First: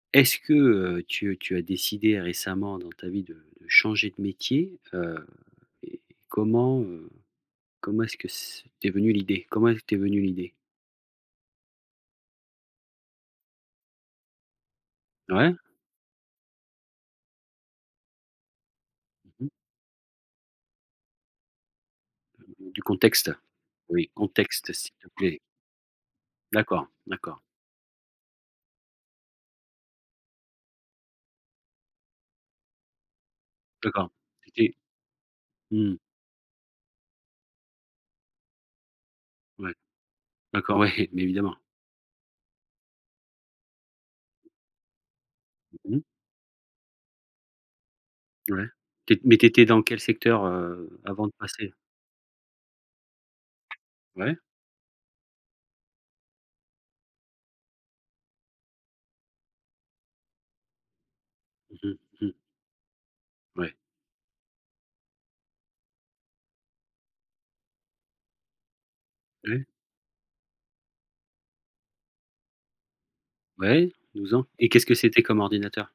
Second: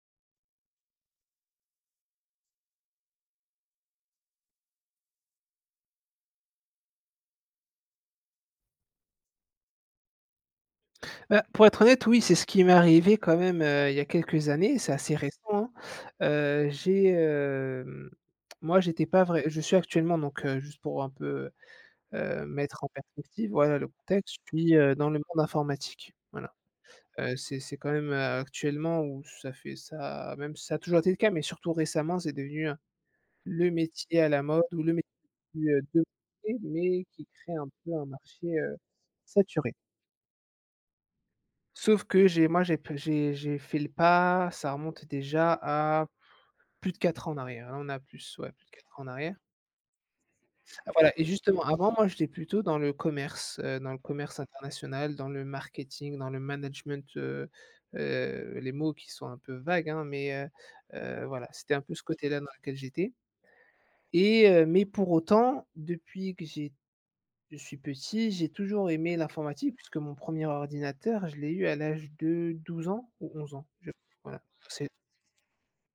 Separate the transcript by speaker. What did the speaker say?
Speaker 1: Est-ce que, heu, tu tu as décidé récemment dans ta vie de de changer de métier? Heu, et comment, heu, comment est-ce que c t'es venue l'idée? Comment elle t'es venue l'idée?
Speaker 2: Bah, pour être honnête, oui, c'est ce qui m'est arrivé quand même, heu, il y a quelques années, c'est assez récent,
Speaker 1: Ouais.
Speaker 2: hein. Heu, j'ai, hem, moi j'étais pas vrai
Speaker 1: Mmh.
Speaker 2: je suis actuellement donc heu, juste pour un peu, heu,
Speaker 1: Mmh du
Speaker 2: mettre en
Speaker 1: contexte,
Speaker 2: perspective, voilà le
Speaker 1: oui
Speaker 2: contexte, je
Speaker 1: contexte
Speaker 2: suis,
Speaker 1: s'il
Speaker 2: heu,
Speaker 1: te
Speaker 2: dans le
Speaker 1: plaît.
Speaker 2: monde informatique, voilà.
Speaker 1: D'accord,
Speaker 2: Heu,
Speaker 1: d'accord.
Speaker 2: c'est c'est quand même, heu, actuellement où ça fait ça même si ça a toujours été le cas, mais surtout récemment, c'est devenu, heu, le
Speaker 1: D'accord.
Speaker 2: métier à la
Speaker 1: Tu
Speaker 2: mode
Speaker 1: étais
Speaker 2: ou le métier de
Speaker 1: mmh mh.
Speaker 2: de, [unintelligible] mais qui crée un peu un marché, heu,
Speaker 1: Ouais.
Speaker 2: saturé.
Speaker 1: d'accord ouais. Mais évidemment.
Speaker 2: Sauf que j'ai moi j'ai p j'ai j'ai fait le pas, ça remonte déjà
Speaker 1: Mmh mh.
Speaker 2: à plus de 4 ans en arrière, hein, on a plus ouais, plus
Speaker 1: Ouais,
Speaker 2: de 4 ans en
Speaker 1: tu é
Speaker 2: arrière.
Speaker 1: mais tu étais dans quel secteur, heu,
Speaker 2: Voilà, et
Speaker 1: avant de
Speaker 2: justement,
Speaker 1: passer?
Speaker 2: avant, moi j'étais plutôt le commerce, heu, dans le
Speaker 1: Ouais.
Speaker 2: commerce international, dans le marketing, dans le management, heu heu, les mots qui sont un peu vagues, hein, mais heu heu, voilà c'était
Speaker 1: Mmh
Speaker 2: un peu
Speaker 1: mh.
Speaker 2: ce
Speaker 1: Mh.
Speaker 2: côté-là dans lequel j'étais
Speaker 1: Ouais.
Speaker 2: et heu mais pour autant, depuis que j'ai je suis petit, j'ai toujours aimé
Speaker 1: Ouais.
Speaker 2: l'informatique, puisque mon 1er ordinateur, je l'ai eu à l'âge de 12 ans ou 11 ans. Je
Speaker 1: Ouais, 12
Speaker 2: voilà,
Speaker 1: ans et qu'est-ce
Speaker 2: c'est
Speaker 1: que c'était comme ordinateur?